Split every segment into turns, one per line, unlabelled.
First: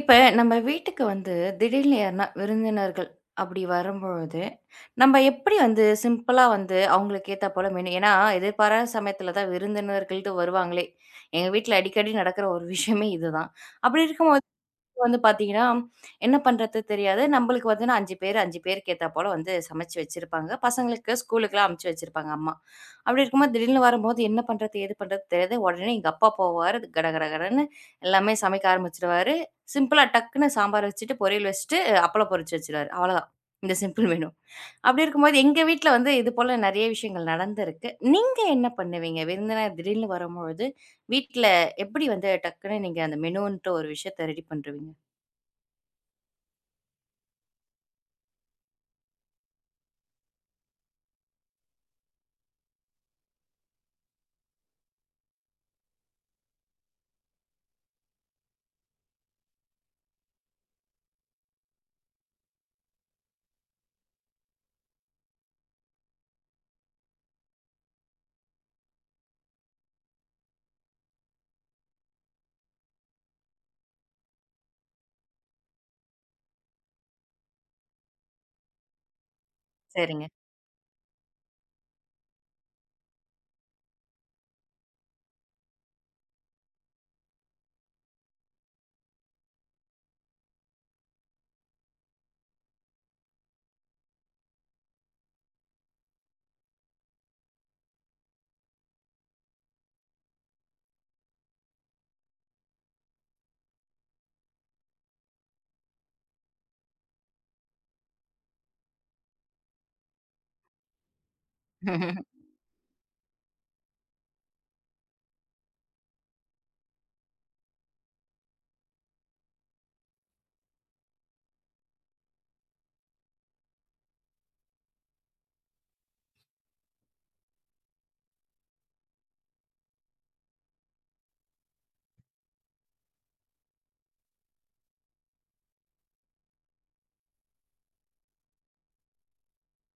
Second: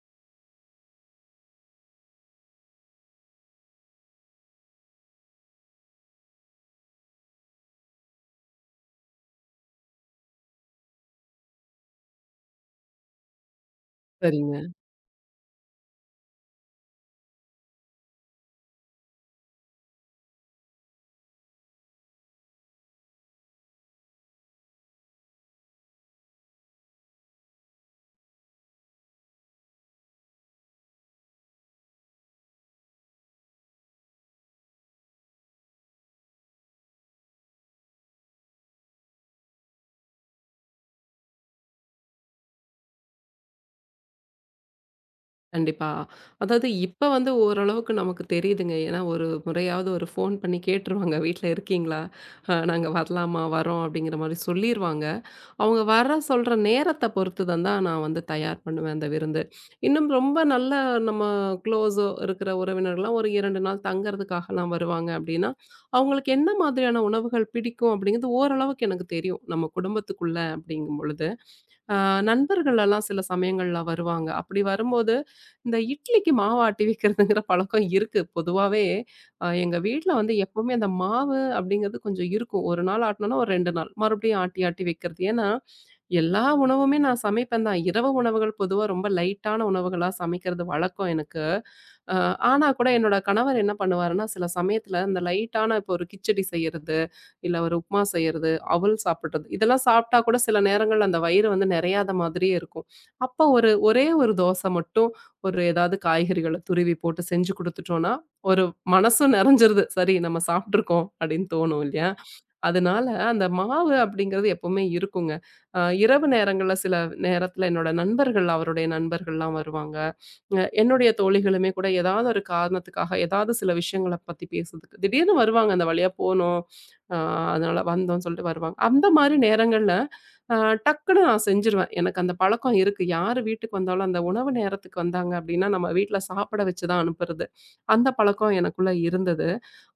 இப்ப நம்ம வீட்டுக்கு வந்து திடீர்னு யாருன்னா விருந்தினர்கள் அப்படி வரும்பொழுது, நம்ம எப்படி வந்து சிம்பிளா வந்து அவங்களுக்கு ஏத்தா போல மெனு ஏன்னா, எதிர்பாராத சமயத்துல தான் விருந்தினர்கள்ட்டு வருவாங்களே! எங்க வீட்ல அடிக்கடி நடக்கிற ஒரு விஷயமே இதுதான். அப்படி இருக்கும் போது
சரிங்க.
வந்து பார்த்தீங்கன்னா, என்ன பண்றது தெரியாது. நம்மளுக்கு வந்து 5 பேர் 5 பேருக்கு ஏத்தா போல வந்து சமைச்சு வச்சிருப்பாங்க. பசங்களுக்கு ஸ்கூலுக்குலாம் அனுப்பிச்சு வச்சிருப்பாங்க அம்மா. அப்படி இருக்கும்போது திடீர்னு வரும்போது என்ன பண்றது, ஏது பண்றது தெரியாது. உடனே எங்க அப்பா போவாரு. அது கட கட கடன்னு எல்லாமே சமைக்க ஆரம்பிச்சுருவாரு. சிம்பிளா டக்குன்னு சாம்பார் வச்சுட்டு, பொரியல் வச்சுட்டு, அப்பளம் பொரிச்சு வச்சுருவாரு. அவ்வளோதான். இந்த சிம்பிள் மெனு. அப்படி இருக்கும்போது எங்க வீட்ல வந்து இது போல நெறைய விஷயங்கள் நடந்திருக்கு. நீங்க என்ன பண்ணுவீங்க? விருந்தினர் திடீர்னு வரும்பொழுது, வீட்ல எப்படி வந்து டக்குன்னு நீங்க அந்த மெனுன்ட்டு ஒரு விஷயத்த ரெடி பண்றுவீங்க?
கண்டிப்பா. அதாவது இப்ப வந்து ஓரளவுக்கு நமக்கு தெரியுதுங்க. ஏன்னா ஒரு முறையாவது ஒரு ஃபோன் பண்ணி கேட்டுருவாங்க. "வீட்ல இருக்கீங்களா? நாங்க வரலாமா? வரோம்." அப்படிங்கிற மாரி சொல்லிருவாங்க. அவங்க வர சொல்ற நேரத்த பொறுத்து தான் தான் நான் வந்து தயார் பண்ணுவேன் அந்த விருந்து. இன்னும் ரொம்ப நல்ல நம்ம க்ளோஸோ இருக்கிற உறவினர்கள்லாம் ஒரு 2 நாள் தங்கறதுக்காகலாம் வருவாங்க அப்படின்னா, அவங்களுக்கு என்ன மாதிரியான உணவுகள் பிடிக்கும் அப்படிங்கிறது ஓரளவுக்கு எனக்கு தெரியும். நம்ம குடும்பத்துக்குள்ள அப்படிங்கும் பொழுது. அ நண்பர்கள் எல்லாம் சில சமயங்கள்ல வருவாங்க. அப்படி வரும்போது, இந்த இட்லிக்கு மாவு ஆட்டி வைக்கிறதுங்கிற பழக்கம் இருக்கு. பொதுவாவே எங்க வீட்ல
சரிங்க.
வந்து எப்பவுமே அந்த மாவு அப்படிங்கிறது கொஞ்சம் இருக்கும். 1 நாள் ஆட்டணும்னா ஒரு 2 நாள். மறுபடியும் ஆட்டி ஆட்டி வைக்கிறது. ஏன்னா, எல்லா உணவுமே நான் சமைப்பேன் தான். இரவு உணவுகள் பொதுவா ரொம்ப லைட்டான உணவுகளா சமைக்கிறது வழக்கம் எனக்கு. அ ஆனா கூட என்னோட கணவர் என்ன பண்ணுவாருன்னா, சில சமயத்துல இந்த லைட்டான இப்போ ஒரு கிச்சடி செய்யறது, இல்ல ஒரு உப்மா செய்யறது, அவல் சாப்பிடுறது, இதெல்லாம் சாப்பிட்டா கூட சில நேரங்கள்ல அந்த வயிறு வந்து நிறையாத மாதிரியே இருக்கும். அப்போ ஒரு ஒரே ஒரு தோசை மட்டும் ஒரு ஏதாவது காய்கறிகள துருவி போட்டு செஞ்சு குடுத்துட்டோம்னா, ஒரு மனசும் நிறைஞ்சிருது. சரி நம்ம சாப்பிட்டுருக்கோம் அப்படின்னு தோணும் இல்லையா? அதனால அந்த மாவு அப்படிங்கிறது எப்பவுமே இருக்குங்க. இரவு நேரங்கள்ல சில நேரத்துல என்னோட நண்பர்கள், அவருடைய நண்பர்கள்லாம் வருவாங்க. என்னுடைய தோழிகளுமே கூட ஏதாவது ஒரு காரணத்துக்காக ஏதாவது சில விஷயங்கள பத்தி பேசுறதுக்கு திடீர்னு வருவாங்க. அந்த வழியா போனோம். அ அதனால வந்தோம்ன்னு சொல்லிட்டு வருவாங்க. அந்த மாரி நேரங்கள்ல அ டக்குன்னு நான் செஞ்சுருவேன். எனக்கு அந்த பழக்கம் இருக்கு. யாரு வீட்டுக்கு வந்தாலும் அந்த உணவு நேரத்துக்கு வந்தாங்க அப்படின்னா, நம்ம வீட்ல சாப்பிட வச்சு தான் அனுப்புறது. அந்த பழக்கம் எனக்குள்ள இருந்தது.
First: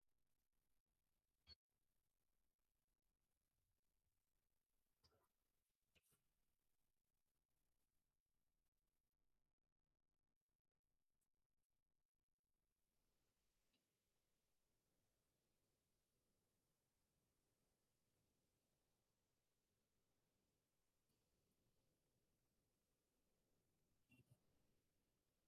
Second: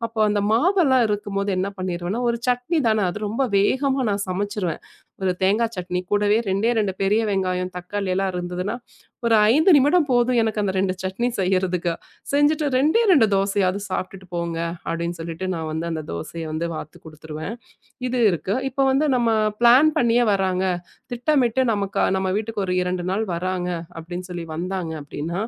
அப்போ அந்த மாவெல்லாம் இருக்கும்போது என்ன பண்ணிருவேன்னா, ஒரு சட்னி தானே அது ரொம்ப வேகமா நான் சமைச்சுருவேன். ஒரு தேங்காய் சட்னி கூடவே 2 பெரிய வெங்காயம், தக்காளி எல்லாம் இருந்ததுன்னா, ஒரு 5 நிமிடம் போதும் எனக்கு அந்த 2 சட்னி செய்யறதுக்கு. செஞ்சுட்டு 2 தோசையாவது சாப்பிட்டுட்டு போங்க அப்படின்னு சொல்லிட்டு நான் வந்து அந்த தோசைய வந்து வாத்து குடுத்துருவேன். இது இருக்கு. இப்போ வந்து நம்ம பிளான் பண்ணியே வராங்க. திட்டமிட்டு நமக்கு நம்ம வீட்டுக்கு ஒரு 2 நாள் வராங்க அப்படின்னு சொல்லி வந்தாங்க அப்படின்னா,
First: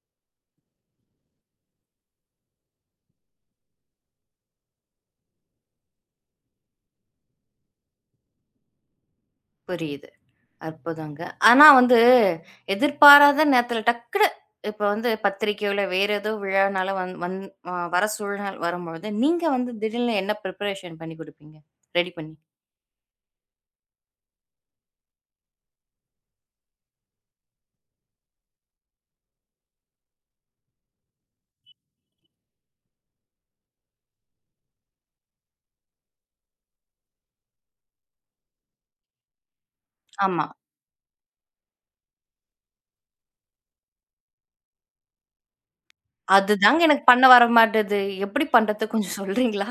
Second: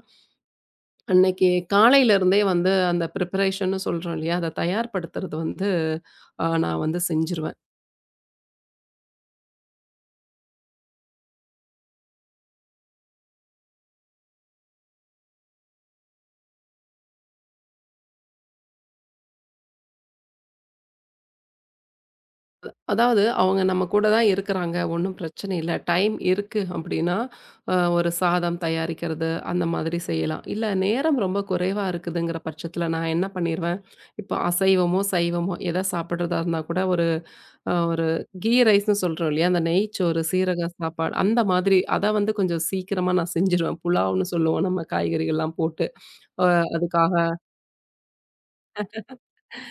அன்னைக்கு காலையில இருந்தே வந்து அந்த ப்ரிப்பரேஷன்னு சொல்றோம் இல்லையா? அத தயார்படுத்துறது வந்து நான் வந்து செஞ்சுருவேன்.
புரியுது. அற்புதங்க. ஆனா வந்து எதிர்பாராத நேரத்துல டக்குனு இப்ப வந்து பத்திரிக்கையோ, இல்ல வேற ஏதோ விழானால வந் வந் வர சூழ்நிலை வரும்பொழுது, நீங்க வந்து திடீல்னு என்ன பிரிப்பரேஷன் பண்ணி குடுப்பீங்க? ரெடி பண்ணி.
அதாவது அவங்க நம்ம கூட தான் இருக்கிறாங்க. ஒண்ணும் பிரச்சனை இல்ல. டைம் இருக்கு அப்படின்னா, ஒரு சாதம் தயாரிக்கிறது அந்த மாதிரி செய்யலாம். இல்ல நேரம் ரொம்ப குறைவா இருக்குதுங்கிற பட்சத்துல நான் என்ன பண்ணிருவேன், இப்போ அசைவமோ, சைவமோ எத சாப்பிடுறதா இருந்தா கூட ஒரு ஒரு கீ ரைஸ்ன்னு சொல்றோம் இல்லையா? அந்த நெய்ச்சோறு,
ஆமா.
சீரக சாப்பாடு அந்த மாதிரி அத வந்து கொஞ்சம் சீக்கிரமா நான் செஞ்சுருவேன். புலாவ்ன்னு சொல்லுவோம் நம்ம காய்கறிகள்லாம் போட்டு. அ
அதுதாங்க எனக்கு பண்ண
அதுக்காக
வரமாட்டது. எப்படி பண்றது கொஞ்சம் சொல்றீங்களா?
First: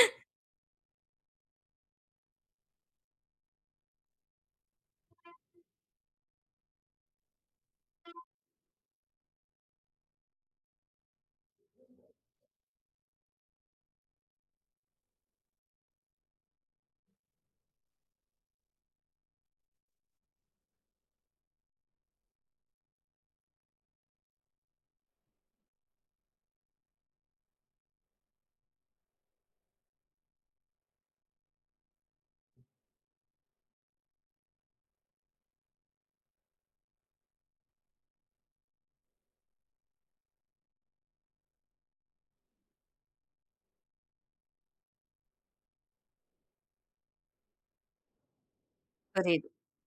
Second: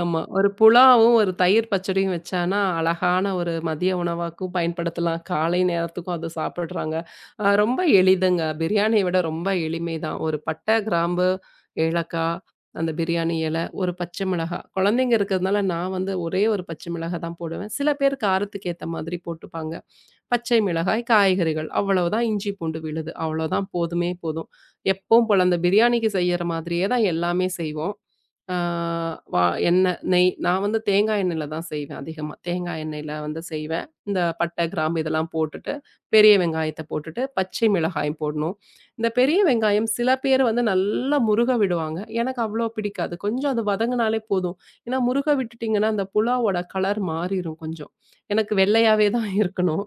ஆமா. ஒரு புலாவும், ஒரு தயிர் பச்சடியும் வச்சான்னா, அழகான ஒரு மதிய உணவாக்கும் பயன்படுத்தலாம். காலை நேரத்துக்கும் அத சாப்பிடுறாங்க. ரொம்ப எளிதுங்க. பிரியாணிய விட ரொம்ப எளிமை தான். ஒரு பட்டை, கிராம்பு, ஏலக்காய், அந்த பிரியாணி இல, ஒரு பச்சை மிளகாய். குழந்தைங்க இருக்கிறதுனால நான் வந்து ஒரே ஒரு பச்சை மிளகாய் தான் போடுவேன். சில பேர் காரத்துக்கு ஏத்த மாதிரி போட்டுப்பாங்க. பச்சை மிளகாய், காய்கறிகள் அவ்வளவுதான் இஞ்சி, பூண்டு விழுது. அவ்வளோதான் போதுமே போதும். எப்பவும் போல அந்த பிரியாணிக்கு செய்யற மாதிரியே தான் எல்லாமே செய்வோம். ஆ வா எண்ணெய், நெய் நான் வந்து தேங்காய் எண்ணெயில தான் செய்வேன் அதிகமா. தேங்காய் எண்ணெயில வந்து செய்வேன். இந்த பட்டை, கிராம்பு இதெல்லாம் போட்டுட்டு, பெரிய வெங்காயத்த போட்டுட்டு, பச்சை மிளகாயும் போடணும். இந்த பெரிய வெங்காயம் சில பேர் வந்து நல்லா முருக விடுவாங்க. எனக்கு அவ்வளோ பிடிக்காது. கொஞ்சம் அது வதங்குனாலே போதும். ஏன்னா முருக விட்டுட்டீங்கன்னா, அந்த புலாவோட கலர் மாறிரும் கொஞ்சம். எனக்கு வெள்ளையாவே தான்
புரியுது.
இருக்கணும்.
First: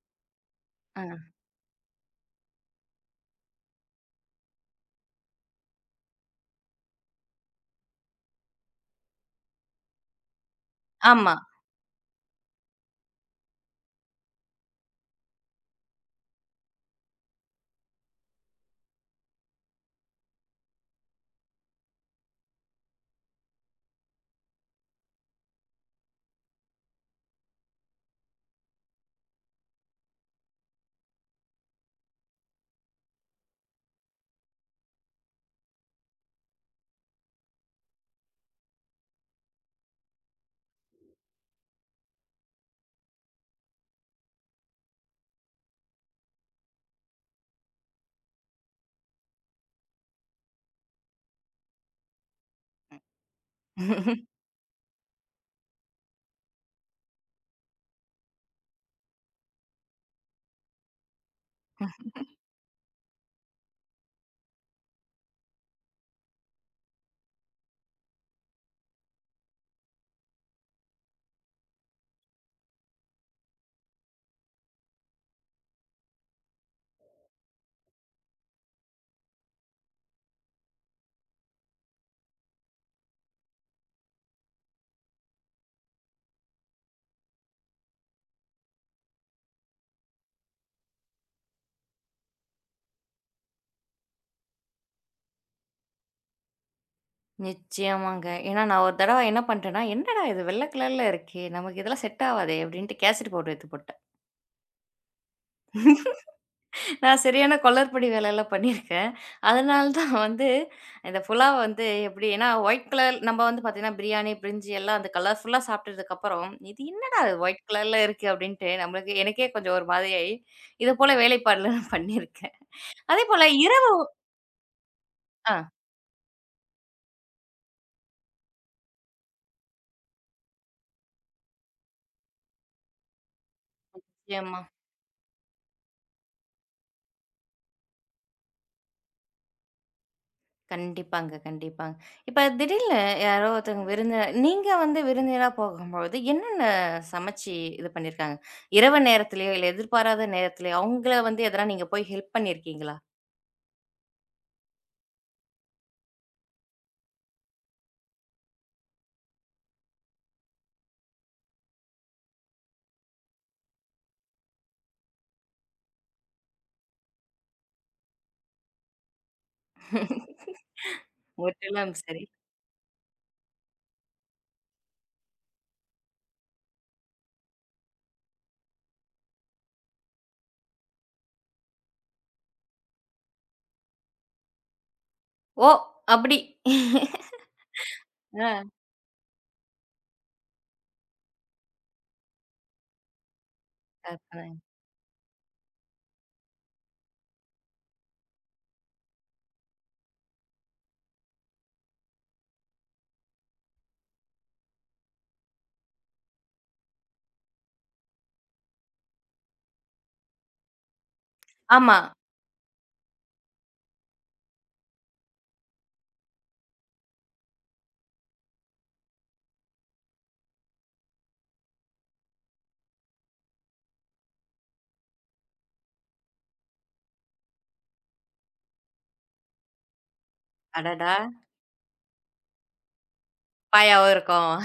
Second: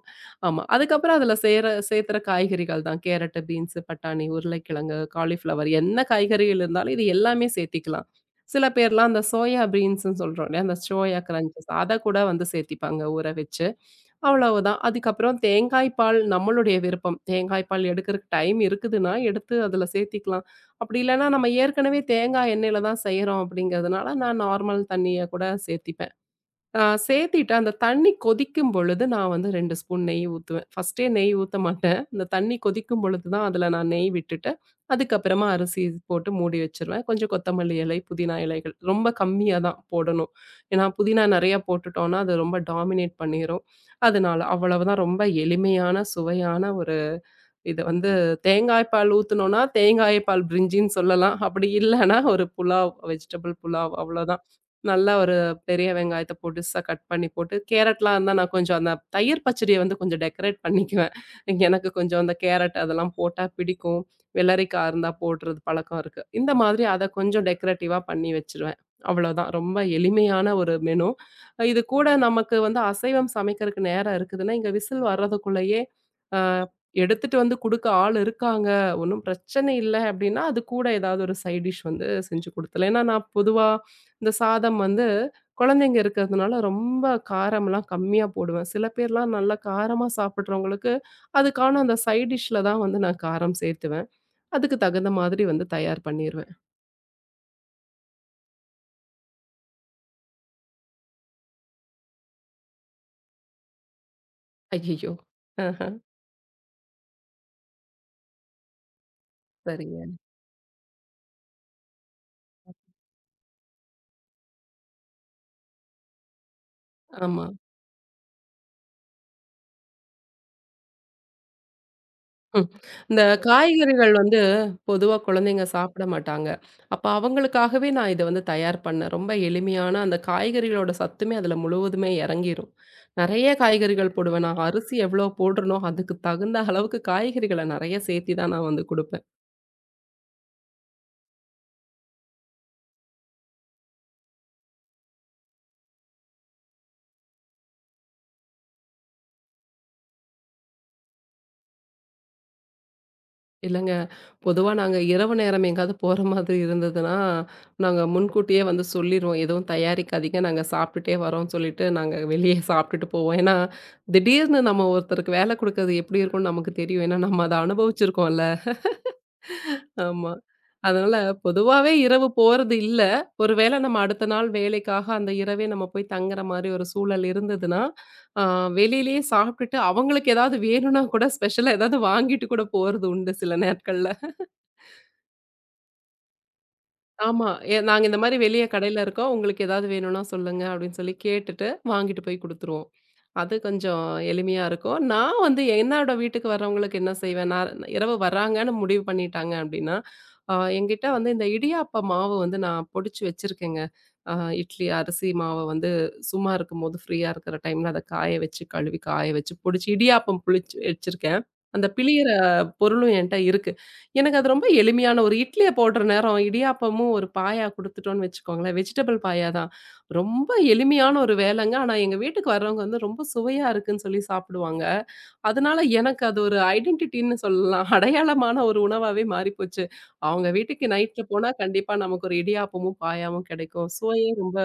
ஆமா.
ஆ.
அதுக்கப்புறம் அதுல சேர்த்துற காய்கறிகள் தான். கேரட்டு, பீன்ஸ், பட்டாணி, உருளைக்கிழங்கு, காலிஃப்ளவர் என்ன காய்கறிகள் இருந்தாலும் இது எல்லாமே சேர்த்திக்கலாம். சில பேர்லாம் அந்த சோயா பீன்ஸ்ன்னு சொல்றோம் இல்லையா? அந்த சோயா
ஆமா.
கிரன்ச்சஸ் அத கூட வந்து சேர்த்திப்பாங்க ஊற வச்சு. அவ்வளவுதான். அதுக்கப்புறம் தேங்காய் பால் நம்மளுடைய விருப்பம். தேங்காய் பால் எடுக்கறக்கு டைம் இருக்குதுன்னா, எடுத்து அதுல சேர்த்திக்கலாம். அப்படி இல்லன்னா, நம்ம ஏற்கனவே தேங்காய் எண்ணெயில தான் செய்றோம் அப்படிங்கிறதுனால, நான் நார்மல் தண்ணிய கூட சேர்த்திப்பேன். சேத்திட்டு அந்த தண்ணி கொதிக்கும் பொழுது நான் வந்து 2 ஸ்பூன் நெய் ஊத்துவேன். ஃபர்ஸ்ட்டே நெய் ஊத்த மாட்டேன். இந்த தண்ணி கொதிக்கும் பொழுது தான் அதில நான் நெய் விட்டுட்டு, அதுக்கப்புறமா அரிசி போட்டு மூடி வச்சுருவேன். கொஞ்சம் கொத்தமல்லி இலை, புதினா இலைகள் ரொம்ப கம்மியா தான் போடணும். ஏன்னா புதினா நெறையா போட்டுட்டோம்னா, அது ரொம்ப டாமினேட் பண்ணிரும். அதனால அவ்வளவுதான் ரொம்ப எளிமையான, சுவையான ஒரு இது வந்து தேங்காய் பால் ஊத்துனோம்னா, தேங்காய் பால் பிரிஞ்சின்னு சொல்லலாம். அப்படி இல்லன்னா, ஒரு புலாவ், வெஜிடபிள் புலாவ் அவ்வளோதான். நல்லா ஒரு பெரிய வெங்காயத்த பொடுசா கட் பண்ணி போட்டு, கேரட்லாம் இருந்தா நான் கொஞ்சம் அந்த தயிர் பச்சடிய வந்து கொஞ்சம் டெக்கரேட் பண்ணிக்குவேன். எனக்கு கொஞ்சம் அந்த கேரட் அதெல்லாம் போட்டா பிடிக்கும். வெள்ளரிக்கா இருந்தா போடுறது பழக்கம் இருக்கு. இந்த மாதிரி அத கொஞ்சம் டெக்கரேட்டிவா பண்ணி வச்சுருவேன். அவ்வளோதான். ரொம்ப எளிமையான ஒரு மெனு. இது கூட நமக்கு வந்து அசைவம் சமைக்கிறதுக்கு நேரம் இருக்குதுன்னா, இங்க விசில் வர்றதுக்குள்ளேயே, அ எடுத்துட்டு வந்து குடுக்க ஆள் இருக்காங்க. ஒண்ணும் பிரச்சனை இல்ல அப்டின்னா, அது கூட ஏதாவது ஒரு சைட் டிஷ் வந்து செஞ்சு குடுத்துர்லாம். ஏன்னா, நான் பொதுவா இந்த சாதம் வந்து குழந்தைங்க இருக்கிறதுனால ரொம்ப காரம்லாம் கம்மியா போடுவேன். சில பேர்லாம் நல்லா காரமா சாப்பிடுறவங்களுக்கு, அதுக்கான அந்த சைட் டிஷ்ல தான் வந்து நான் காரம் சேர்த்துவேன். அதுக்கு தகுந்த மாதிரி வந்து தயார் பண்ணிருவேன்.
நிச்சயமாங்க. ஏன்னா நான் ஒரு தடவ என்ன பண்ட்டேன்னா, "என்னடா இது வெள்ள கலர்ல இருக்கே! நமக்கு இதெல்லாம் செட் ஆவாதே!" அப்படின்ட்டு கேசரி பவுடர் எடுத்து
ஐயய்யோ! ஆஹ.
போட்டேன். நான் சரியான கொல்லற்படி வேலைலாம் பண்ணியிருக்கேன். அதனால
சரிங்க.
தான் வந்து இந்த புலாவ் வந்து எப்படி ஏன்னா ஒயிட் கலர் நம்ம வந்து பார்த்தீங்கன்னா, பிரியாணி, பிரிஞ்சி எல்லாம் அந்த கலர்ஃபுல்லா சாப்பிட்டதுக்கப்புறம், "இது என்னடா
ஆமா.
ஒயிட் கலர்ல இருக்கு?" அப்படின்ட்டு நம்மளுக்கு எனக்கே கொஞ்சம் ஒரு மாதிரி ஆயி, இது போல வேலைப்பாடுலாம் நான் பண்ணியிருக்கேன்.
ம். இந்த
அதேபோல இரவு
காய்கறிகள் வந்து பொதுவா
ஆ
குழந்தைங்க சாப்பிட மாட்டாங்க. அப்ப அவங்களுக்காகவே நான் இத வந்து தயார் பண்ணேன். ரொம்ப எளிமையான அந்த காய்கறிகளோட சத்துமே அதுல முழுவதுமே இறங்கிரும். நெறைய காய்கறிகள் போடுவேன்.
நிச்சயமா.
நான் அரிசி எவ்வளோ போடுறனோ, அதுக்கு தகுந்த அளவுக்கு காய்கறிகள நெறைய சேர்த்தி தான் நான் வந்து குடுப்பேன்.
கண்டிப்பாங்க, கண்டிப்பாங்க. இப்ப திடீல்னு யாரோ ஒருத்தவங்க விருந்தினர் நீங்க வந்து விருந்தினரா போகும்பொழுது என்னென்ன சமைச்சு இது பண்ணியிருக்காங்க? இரவு நேரத்திலயோ, இல்ல எதிர்பாராத நேரத்திலயோ அவங்கள வந்து எதனா நீங்க போய் ஹெல்ப் பண்ணியிருக்கீங்களா?
இல்லங்க. பொதுவா நாங்க இரவு நேரம் எங்கேயாவது போற மாதிரி இருந்ததுன்னா, நாங்க முன்கூட்டியே வந்து சொல்லிருவோம். எதுவும் தயாரிக்காதீங்க. நாங்க சாப்பிட்டுட்டே வரோம்ன்னு சொல்லிட்டு, நாங்க வெளியே சாப்பிட்டுட்டு போவோம். ஏன்னா, திடீர்னு நம்ம ஒருத்தருக்கு வேலை குடுக்கறது எப்படி இருக்கும்னு நமக்கு தெரியும். ஏன்னா, நம்ம அத அனுபவிச்சிருக்கோம்ல. ஆமா. அதனால பொதுவாவே
முற்றிலும் சரி.
இரவு போறது இல்ல. ஒருவேளை நம்ம அடுத்த நாள் வேலைக்காக அந்த இரவே நம்ம போய் தங்குற மாரி ஒரு சூழல் இருந்ததுன்னா, அ வெளியிலேயே சாப்பிட்டுட்டு அவங்களுக்கு ஏதாவது வேணும்னா கூட ஸ்பெஷலா ஏதாவது வாங்கிட்டு கூட போறது உண்டு சில நேட்கள்ல.
ஓ! அப்படி.
ஆமா. நாங்க இந்த மாரி
ஆ
வெளிய கடையில இருக்கோம். உங்களுக்கு ஏதாவது வேணும்னா சொல்லுங்க அப்படின்னு சொல்லி கேட்டுட்டு, வாங்கிட்டு போய் குடுத்துருவோம். அது கொஞ்சம்
கற்பனைங்க.
எளிமையா இருக்கும். நான் வந்து என்னோட வீட்டுக்கு வர்றவங்களுக்கு என்ன செய்வேன், நான் இரவு வர்றாங்கன்னு முடிவு பண்ணிட்டாங்க அப்படின்னா, என்கிட்ட வந்து இந்த இடியாப்ப மாவு வந்து நான் பொடிச்சு வச்சிருக்கேங்க. அ இட்லி அரிசி மாவ வந்து சும்மா இருக்கும்போது ஃப்ரீயா இருக்கிற டைம்ல அத காய வச்சு, கழுவி காய வச்சு பொடிச்சு இடியாப்பம் புளிச்சு வச்சிருக்கேன். அந்த
ஆமா.
பிழியிற பொருளும் என்ட்ட இருக்கு. எனக்கு அது ரொம்ப எளிமையான ஒரு இட்லிய போடுற நேரம், இடியாப்பமும் ஒரு பாயா குடுத்துட்டோம்னு வச்சுக்கோங்களேன். வெஜிடபிள் பாயா தான். ரொம்ப எளிமையான ஒரு வேலைங்க. ஆனா எங்க வீட்டுக்கு வர்றவங்க வந்து ரொம்ப சுவையா இருக்குன்னு சொல்லி சாப்பிடுவாங்க. அதனால எனக்கு அது ஒரு ஐடென்டிட்டின்னு சொல்லலாம். அடையாளமான ஒரு உணவாவே மாறிப்போச்சு. அவங்க வீட்டுக்கு
அடடா!
நைட்ல போனா கண்டிப்பா நமக்கு ஒரு இடியாப்பமும், பாயாவும் கிடைக்கும்.
பாயாவும்
சுவையே
இருக்கும்.
ரொம்ப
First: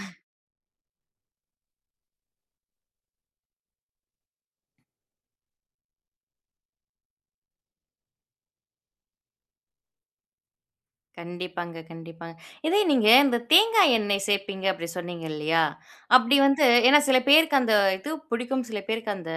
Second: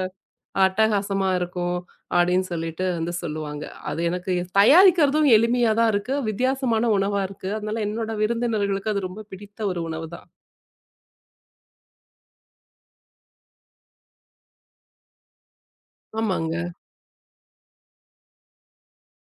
அட்டகாசமா இருக்கும் அப்படின்னு சொல்லிட்டு வந்து சொல்லுவாங்க. அது எனக்கு தயாரிக்கிறதும் எளிமையா தான் இருக்கு. வித்தியாசமான உணவா இருக்கு. அதனால என்னோட விருந்தினர்களுக்கு அது ரொம்ப பிடித்த ஒரு உணவு தான்.
கண்டிப்பாங்க, கண்டிப்பாங்க. இதே நீங்க இந்த தேங்காய் எண்ணெய் சேர்ப்பீங்க அப்படி சொன்னீங்க இல்லையா? அப்படி
ஆமாங்க.
வந்து ஏன்னா சில பேருக்கு அந்த இது பிடிக்கும், சில பேருக்கு அந்த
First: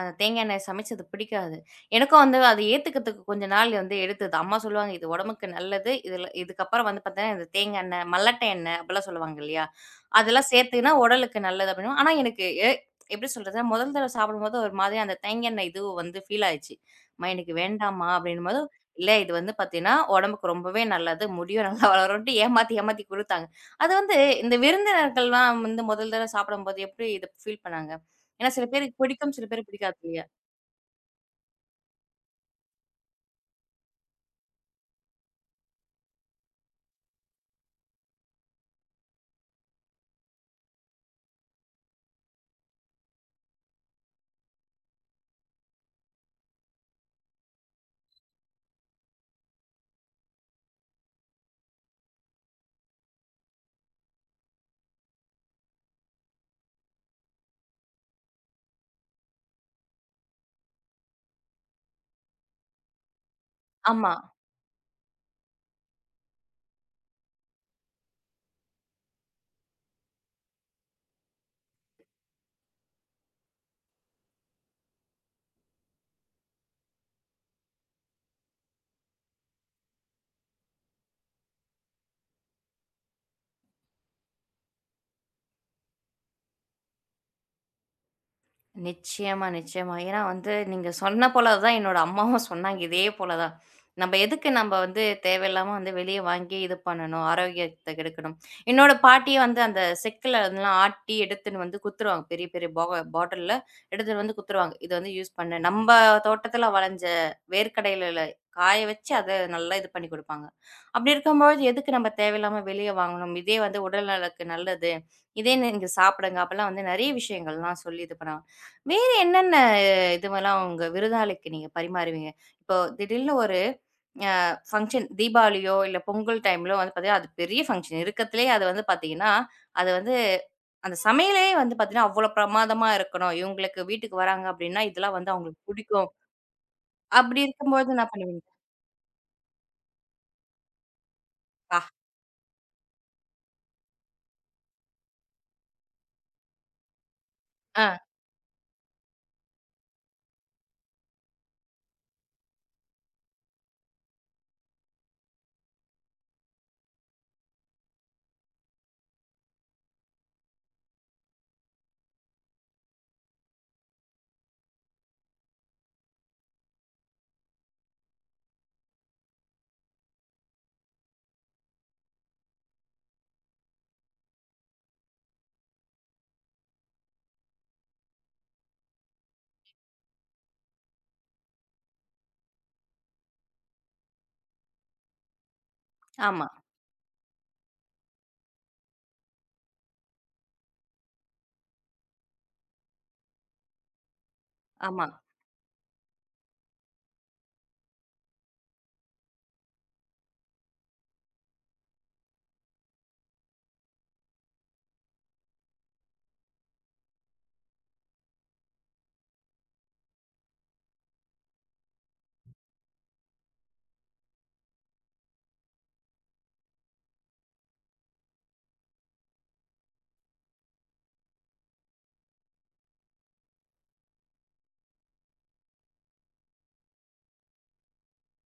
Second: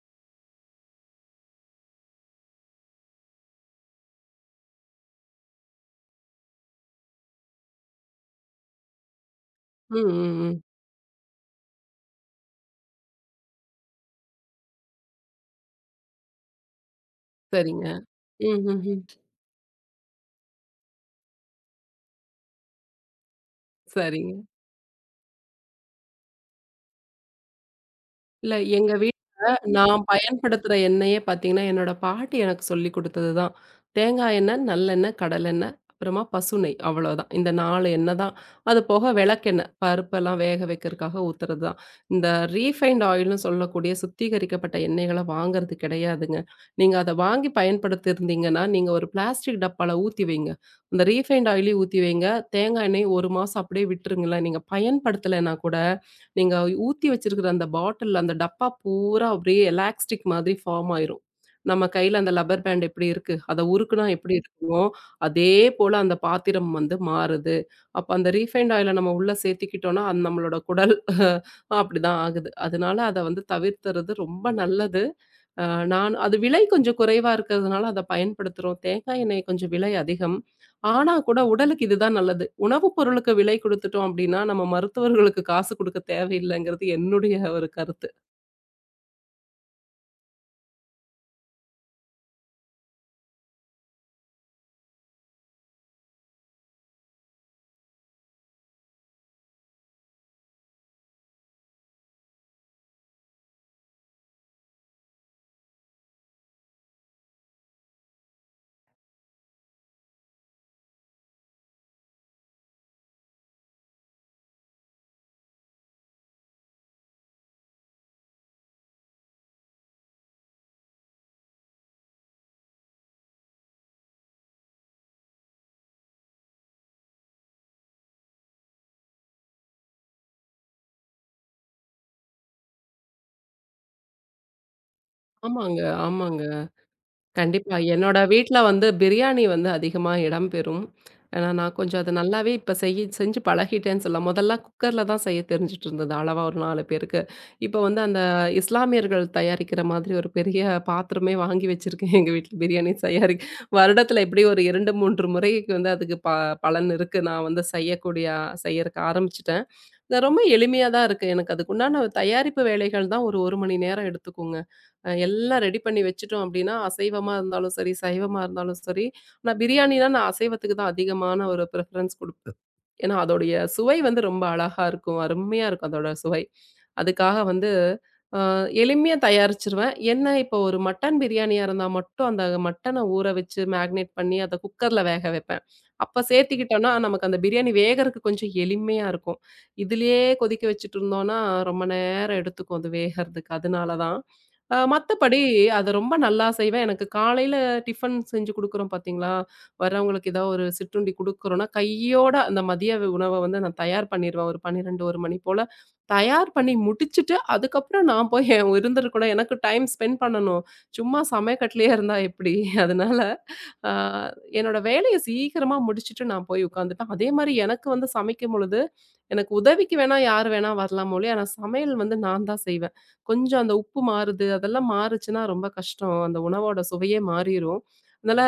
அந்த தேங்காய் எண்ணெய் சமைச்சது பிடிக்காது. எனக்கும் வந்து அத ஏத்துக்கிறதுக்கு கொஞ்ச நாள் வந்து எடுத்தது. அம்மா சொல்லுவாங்க, "இது உடம்புக்கு நல்லது. இதுல இதுக்கப்புறம் வந்து பார்த்தீங்கன்னா, இந்த தேங்காய் எண்ணெய், மல்லட்ட எண்ணெய்" அப்படிலாம் சொல்லுவாங்க இல்லையா?
ம், ம்,
அதெல்லாம்
ம்.
சேர்த்தீங்கன்னா உடலுக்கு நல்லது அப்படின்னு. ஆனா எனக்கு எப்படி சொல்றது? முதல் தடவ சாப்பிடும்போது ஒரு மாதிரி அந்த தேங்காய் எண்ணெய் இது வந்து ஃபீல் ஆயிடுச்சு. அம்மா எனக்கு
சரிங்க.
வேண்டாம்மா அப்படின்னும்போது,
ம், ம், ம்.
"இல்ல இது வந்து பார்த்தீங்கன்னா, உடம்புக்கு ரொம்பவே நல்லது. முடியும் நல்லா வளரும்ன்ட்டு" ஏமாத்தி ஏமாத்தி குடுத்தாங்க. அது வந்து
சரிங்க.
இந்த விருந்தினர்கள்லாம் வந்து முதல் தடவ சாப்பிடும்போது எப்படி இத ஃபீல் பண்ணாங்க? ஏன்னா
இல்ல
சில
எங்க
பேருக்கு பிடிக்கும், சில
வீட்ல
பேருக்கு பிடிக்காது
நான்
இல்லையா?
பயன்படுத்துற எண்ணெயே பார்த்தீங்கன்னா, என்னோட பாட்டி எனக்கு சொல்லிக் குடுத்தது தான். தேங்காய் எண்ணெய், நல்லெண்ணெய், கடலெண்ணெய், அப்புறமா பசு நெய் அவ்வளோதான். இந்த 4 எண்ணெய் தான். அது போக விளக்கெண்ணெய், பருப்பெல்லாம் வேக வைக்கிறதுக்காக ஊத்துறது தான். இந்த ரீஃபைண்ட் ஆயில்னு சொல்லக்கூடிய சுத்திகரிக்கப்பட்ட எண்ணெய்கள வாங்குறது கிடையாதுங்க. நீங்க அத வாங்கி பயன்படுத்தியிருந்தீங்கன்னா, நீங்க ஒரு பிளாஸ்டிக் டப்பால ஊத்தி வைங்க. அந்த ரீஃபைண்ட் ஆயிலயும் ஊத்தி வைங்க. தேங்காய் எண்ணெயும் 1 மாசம் அப்படியே விட்டுருங்களேன். நீங்க பயன்படுத்தலைன்னா கூட, நீங்க ஊத்தி வச்சிருக்கிற அந்த பாட்டில், அந்த டப்பா பூரா அப்படியே எலாஸ்டிக் மாதிரி ஃபார்ம் ஆயிரும். நம்ம கையில அந்த லப்பர் பேண்ட் எப்படி இருக்கு? அத உருக்குனா
ஆமா.
எப்படி இருக்குமோ, அதே போல அந்த பாத்திரம் வந்து மாறுது. அப்ப அந்த ரீஃபைண்ட் ஆயில நம்ம உள்ள சேர்த்துக்கிட்டோம்னா, அது நம்மளோட குடல் அப்படிதான் ஆகுது. அதனால அத வந்து தவிர்த்துறது ரொம்ப நல்லது. அ நான் அது விலை கொஞ்சம் குறைவா இருக்கிறதுனால அத பயன்படுத்துறோம். தேங்காய் எண்ணெய் கொஞ்சம் விலை அதிகம். ஆனா கூட உடலுக்கு இதுதான் நல்லது. உணவு பொருளுக்கு விலை குடுத்துட்டோம் அப்டின்னா, நம்ம மருத்துவர்களுக்கு காசு குடுக்க தேவையில்லங்கிறது என்னுடைய ஒரு கருத்து.
நிச்சயமா, நிச்சயமா. ஏன்னா வந்து நீங்க சொன்ன போல தான் என்னோட அம்மாவும் சொன்னாங்க. இதே போல தான். "நம்ப எதுக்கு நம்ப வந்து தேவையில்லாம வந்து வெளிய வாங்கி இது பண்ணணும்? ஆரோக்கியத்த கெடுக்கணும்." என்னோட பாட்டியே வந்து அந்த செக்குல அதெல்லாம் ஆட்டி எடுத்துன்னு வந்து குத்துருவாங்க. பெரிய பெரிய பாட்டில்ல எடுத்துட்டு வந்து குத்துருவாங்க. "இது வந்து யூஸ் பண்ணு." நம்ப தோட்டத்துல வளஞ்ச வேர்க்கடலைல காய வச்சு அத நல்லா இது பண்ணி குடுப்பாங்க. அப்படி இருக்கும்பொழுது எதுக்கு நம்ப தேவையில்லாம வெளிய வாங்கணும்? இதே வந்து உடல் நலக்கு நல்லது. இதே நீங்க சாப்பிடுங்க. அப்பலாம் வந்து நெறைய விஷயங்கள்லாம் சொல்லி இது பண்ணாங்க. வேற என்னென்ன இதுவெல்லாம் உங்க விருந்தாளிக்கு நீங்க பரிமாறுவீங்க? இப்போ திடீல்னு ஒரு அ ஃபங்ஷன் தீபாவளியோ, இல்ல பொங்கல் டைம்லோ வந்து பார்த்தீங்கன்னா, அது பெரிய ஃபங்ஷன் இருக்கத்துலயே அது வந்து பார்த்தீங்கன்னா, அது வந்து அந்த சமையலே வந்து பார்த்தீங்கன்னா, அவ்வளோ பிரமாதமா இருக்கணும். இவங்களுக்கு வீட்டுக்கு வராங்க அப்டின்னா, இதெல்லாம் வந்து அவங்களுக்கு
ஆமாங்க,
பிடிக்கும்.
ஆமாங்க.
அப்டி
கண்டிப்பா.
இருக்கும்போது என்ன
என்னோட
பண்ணுவீங்க?
வீட்ல வந்து பிரியாணி வந்து அதிகமா இடம்பெறும். ஏன்னா, நான்
ஆ,
கொஞ்சம் அத நல்லாவே இப்ப செஞ்சு பழகிட்டேன்னு சொல்லலாம். முதல்ல குக்கர்ல தான் செய்ய தெரிஞ்சுட்டு இருந்தது அளவா ஒரு 4 பேருக்கு. இப்ப
ஆ,
வந்து அந்த இஸ்லாமியர்கள் தயாரிக்கிற மாதிரி ஒரு பெரிய பாத்திரமே வாங்கி வச்சிருக்கேன் எங்க வீட்ல பிரியாணி தயாரி வருடத்துல எப்படியும் ஒரு 2, 3 முறைக்கு வந்து அதுக்கு பலன் இருக்கு. நான் வந்து செய்யறக்கு ஆரம்பிச்சுட்டேன். இது ரொம்ப எளிமையா தான் இருக்கு. எனக்கு அதுக்குண்டான தயாரிப்பு வேலைகள் தான் ஒரு 1 மணி நேரம் எடுத்துக்குங்க. எல்லாம் ரெடி பண்ணி வச்சுட்டோம் அப்படின்னா, அசைவமா இருந்தாலும் சரி, சைவமா இருந்தாலும் சரி, நான் பிரியாணினா நான் அசைவத்துக்கு தான் அதிகமான ஒரு ப்ரிஃபரன்ஸ் குடுப்பேன். ஏன்னா, அதோடைய சுவை வந்து ரொம்ப அழகா இருக்கும். அருமையா இருக்கும் அதோட சுவை. அதுக்காக வந்து அ எளிமையா தயாரிச்சுருவேன். என்ன இப்போ ஒரு மட்டன் பிரியாணியா இருந்தா மட்டும் அந்த மட்டன ஊற வச்சு மேக்னேட் பண்ணி அத குக்கர்ல வேக வைப்பேன். அப்ப
ஆமா,
சேர்த்துக்கிட்டோம்னா, நமக்கு அந்த பிரியாணி வேகறக்கு கொஞ்சம் எளிமையா இருக்கும். இதுலயே கொதிக்க வச்சுட்டு இருந்தோம்னா, ரொம்ப நேரம் எடுத்துக்கும் அது வேகறதுக்கு. அதனால தான்.
ஆமா.
மத்தபடி அத ரொம்ப நல்லா செய்வேன். எனக்கு காலையில டிஃபன் செஞ்சு குடுக்குறோம் பார்த்தீங்களா? வர்றவங்களுக்கு ஏதாவது ஒரு சிற்றுண்டி குடுக்குறோம்னா, கையோட அந்த மதிய உணவ வந்து நான் தயார் பண்ணிருவேன். ஒரு 12, 1 மணி போல தயார் பண்ணி முடிச்சுட்டு, அதுக்கப்புறம் நான் போய் என் விருந்தருக்கூட எனக்கு டைம் ஸ்பெண்ட் பண்ணணும். சும்மா சமயக்கட்டுலயே இருந்தா எப்படி? அதனால அ என்னோட வேலைய சீக்கிரமா முடிச்சுட்டு நான் போய் உட்காந்துப்பேன். அதே மாரி எனக்கு வந்து சமைக்கும் பொழுது, எனக்கு உதவிக்கு வேணா யார் வேணா வரலாம் ஒழிய, ஆனா சமையல் வந்து நான் தான் செய்வேன். கொஞ்சம் அந்த உப்பு மாறுது, அதெல்லாம் மாறுச்சுன்னா ரொம்ப கஷ்டம். அந்த உணவோட சுவையே மாறிரும். அதனால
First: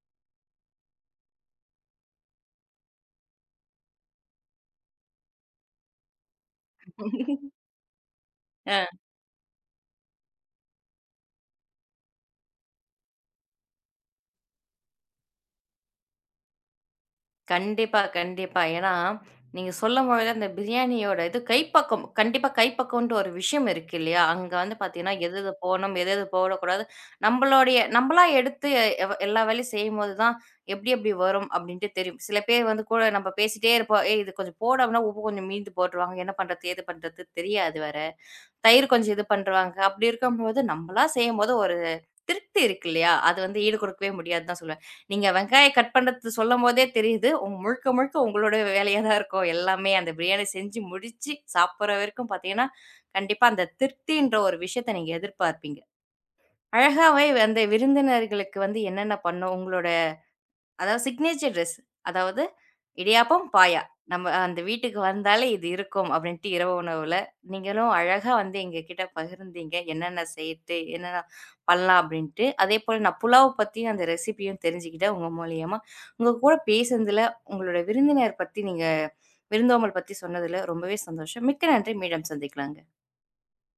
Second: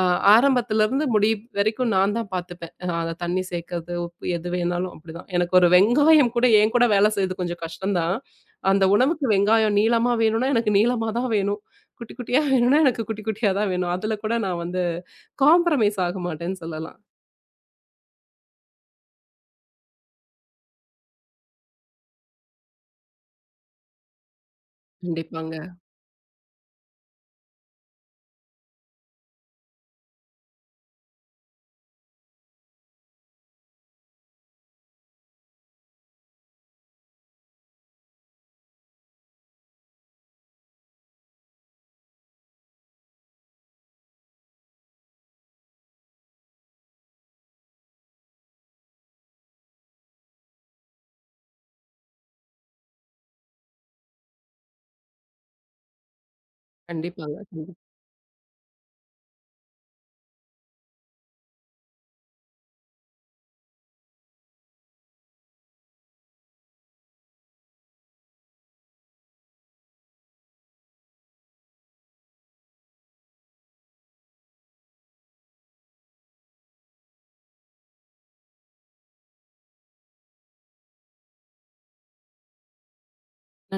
அ ஆரம்பத்துலருந்து முடிவு வரைக்கும் நான் தான் பார்த்துப்பேன். அத தண்ணி சேர்க்கறது, உப்பு எது வேணாலும் அப்படிதான். எனக்கு ஒரு வெங்காயம் கூட என் கூட வேலை செய்றது கொஞ்சம் கஷ்டம் தான். அந்த
அ.
உணவுக்கு வெங்காயம் நீளமா வேணும்னா, எனக்கு நீளமா தான் வேணும். குட்டி குட்டியா வேணும்னா, எனக்கு குட்டி குட்டியா தான் வேணும். அதுல கூட நான் வந்து காம்ப்ரமைஸ் ஆக மாட்டேன்னு சொல்லலாம்.
கண்டிப்பா, கண்டிப்பா. ஏன்னா, நீங்க சொல்லும்பொழுது அந்த பிரியாணியோட இது கைப்பக்குவம் கண்டிப்பா கைப்பக்குவம்ன்ட்டு ஒரு விஷயம் இருக்கு இல்லையா? அங்க வந்து பார்த்தீங்கன்னா, எது எது
கண்டிப்பாங்க,
போடணும், எது எது போடக்கூடாது, நம்பளா எடுத்து எல்லா வேலையும் செய்யும்போது தான் எப்டி எப்டி வரும் அப்டின்ட்டு தெரியும். சில பேர் வந்து கூட நம்ம பேசிட்டே இருப்போம். ஏய் இது கொஞ்சம் போடு அப்டின்னா, உப்பு கொஞ்சம் மீந்து போட்டுருவாங்க. என்ன பண்றது? ஏது பண்றது? தெரியாது வேற. தயிர் கொஞ்சம் இது பண்ருவாங்க. அப்படி இருக்கும்போது, நம்பளா செய்யும்போது ஒரு திருப்தி இருக்கு இல்லையா? அது வந்து ஈடு கொடுக்கவே முடியாதுன்னு தான் சொல்லுவேன். நீங்க வெங்காயம் கட் பண்றது சொல்லும்போதே தெரியுது, முழுக்க முழுக்க உங்களோட வேலையா தான் இருக்கும் எல்லாமே. அந்த பிரியாணி செஞ்சு முடிச்சு சாப்பிடுற வரைக்கும் பார்த்தீங்கன்னா, கண்டிப்பா அந்த திருப்தின்ற ஒரு விஷயத்த நீங்க எதிர்பார்ப்பீங்க. அழகாவே
கண்டிப்பாங்க.
வந்து
கண்டிப்
விருந்தினர்களுக்கு வந்து என்னென்ன பண்ணும் உங்களோட அதாவது சிக்னேச்சர் டிரெஸ். அதாவது இடியாப்பம், பாயா. நம்ம அந்த வீட்டுக்கு வந்தாலே இது இருக்கும் அப்படின்ட்டு இரவு உணவுல. நீங்களும் அழகா வந்து எங்ககிட்ட பகிர்ந்தீங்க. என்னென்ன சேர்த்து, என்னென்ன பண்ணலாம் அப்படின்ட்டு. அதேபோல நான் புலாவ் பத்தியும் அந்த ரெசிபியும் தெரிஞ்சுக்கிட்டேன் உங்க மூலியமா. உங்க கூட பேசுனதுல, உங்களோட விருந்தினர் பத்தி நீங்க விருந்தோம்பல் பத்தி சொன்னதுல ரொம்பவே சந்தோஷம். மிக்க நன்றி. மீண்டும் சந்திக்கலாங்க.